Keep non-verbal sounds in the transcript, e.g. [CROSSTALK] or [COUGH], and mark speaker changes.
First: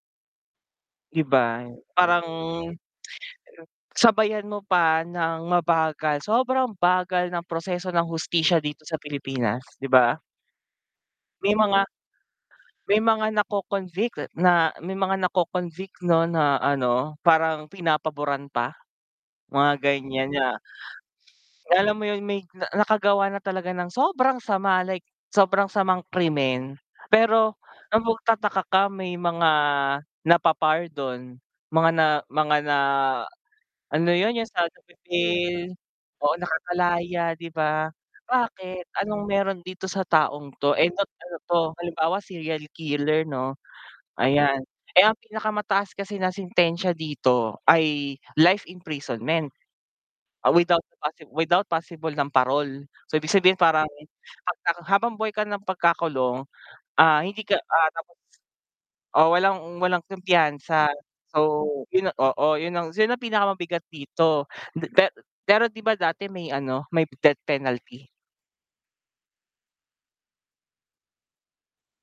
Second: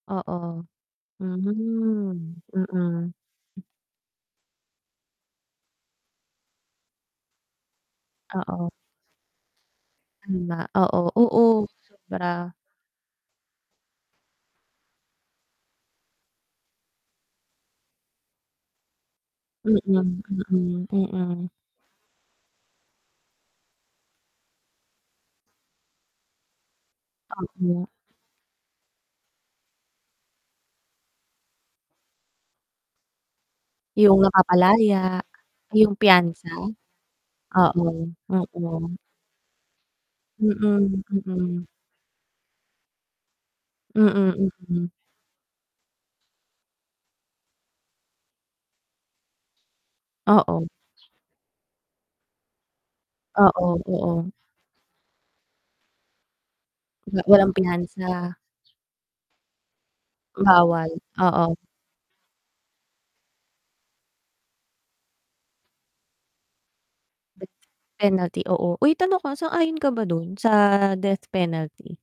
Speaker 1: Oo,
Speaker 2: 'Di ba, parang
Speaker 1: mhm,
Speaker 2: [TSK]
Speaker 1: mm.
Speaker 2: Sabayan mo pa ng mabagal, sobrang bagal ng proseso ng hustisya
Speaker 1: Oo.
Speaker 2: dito sa Pilipinas, 'di ba?
Speaker 1: Hmm, ba. Oo. Oo,
Speaker 2: May mga
Speaker 1: sobra.
Speaker 2: may mga nako-convict na may mga nako-convict, 'no, na, ano, parang pinapaboran pa mga
Speaker 1: Mm,
Speaker 2: ganyan na
Speaker 1: mm, mm.
Speaker 2: alam mo yun? May na nakagawa na talaga ng sobrang sama, like sobrang samang krimen.
Speaker 1: Oo
Speaker 2: Pero
Speaker 1: nga.
Speaker 2: ang magtataka ka may mga napapardon, mga na mga na ano
Speaker 1: Yung
Speaker 2: yun, yung sa
Speaker 1: napapalaya.
Speaker 2: [UNINTELLIGIBLE]
Speaker 1: Yung
Speaker 2: oo
Speaker 1: piyansa?
Speaker 2: nakakalaya, 'di ba?
Speaker 1: Oo,
Speaker 2: Bakit,
Speaker 1: oo.
Speaker 2: anong meron dito sa taong to, eh,
Speaker 1: Mm,
Speaker 2: bat ano to,
Speaker 1: mm.
Speaker 2: halimbawa serial killer, 'no.
Speaker 1: Mm,
Speaker 2: Ayan,
Speaker 1: mm.
Speaker 2: eh, ang pinakamataas kasi na sentensya dito ay life imprisonment. Ah,
Speaker 1: Oo.
Speaker 2: without possible without possible ng parol. So, ibig sabihin,
Speaker 1: Oo,
Speaker 2: parang
Speaker 1: oo.
Speaker 2: 'pag na habang buhay ka ng pagkakulong, ah,
Speaker 1: La
Speaker 2: hindi
Speaker 1: walang
Speaker 2: ka, ah [UNINTELLIGIBLE]
Speaker 1: piyansa.
Speaker 2: O, walang walang kumpiyansa.
Speaker 1: Bawal,
Speaker 2: So
Speaker 1: oo.
Speaker 2: yun oo yun ang, yun ang pinakamabigat dito. Hindi pe pero, 'di ba, dati may, ano, may death
Speaker 1: [UNINTELLIGIBLE]
Speaker 2: penalty?
Speaker 1: Penalty, oo. Uy, tanong ko sang-ayon ka ba dun sa death penalty?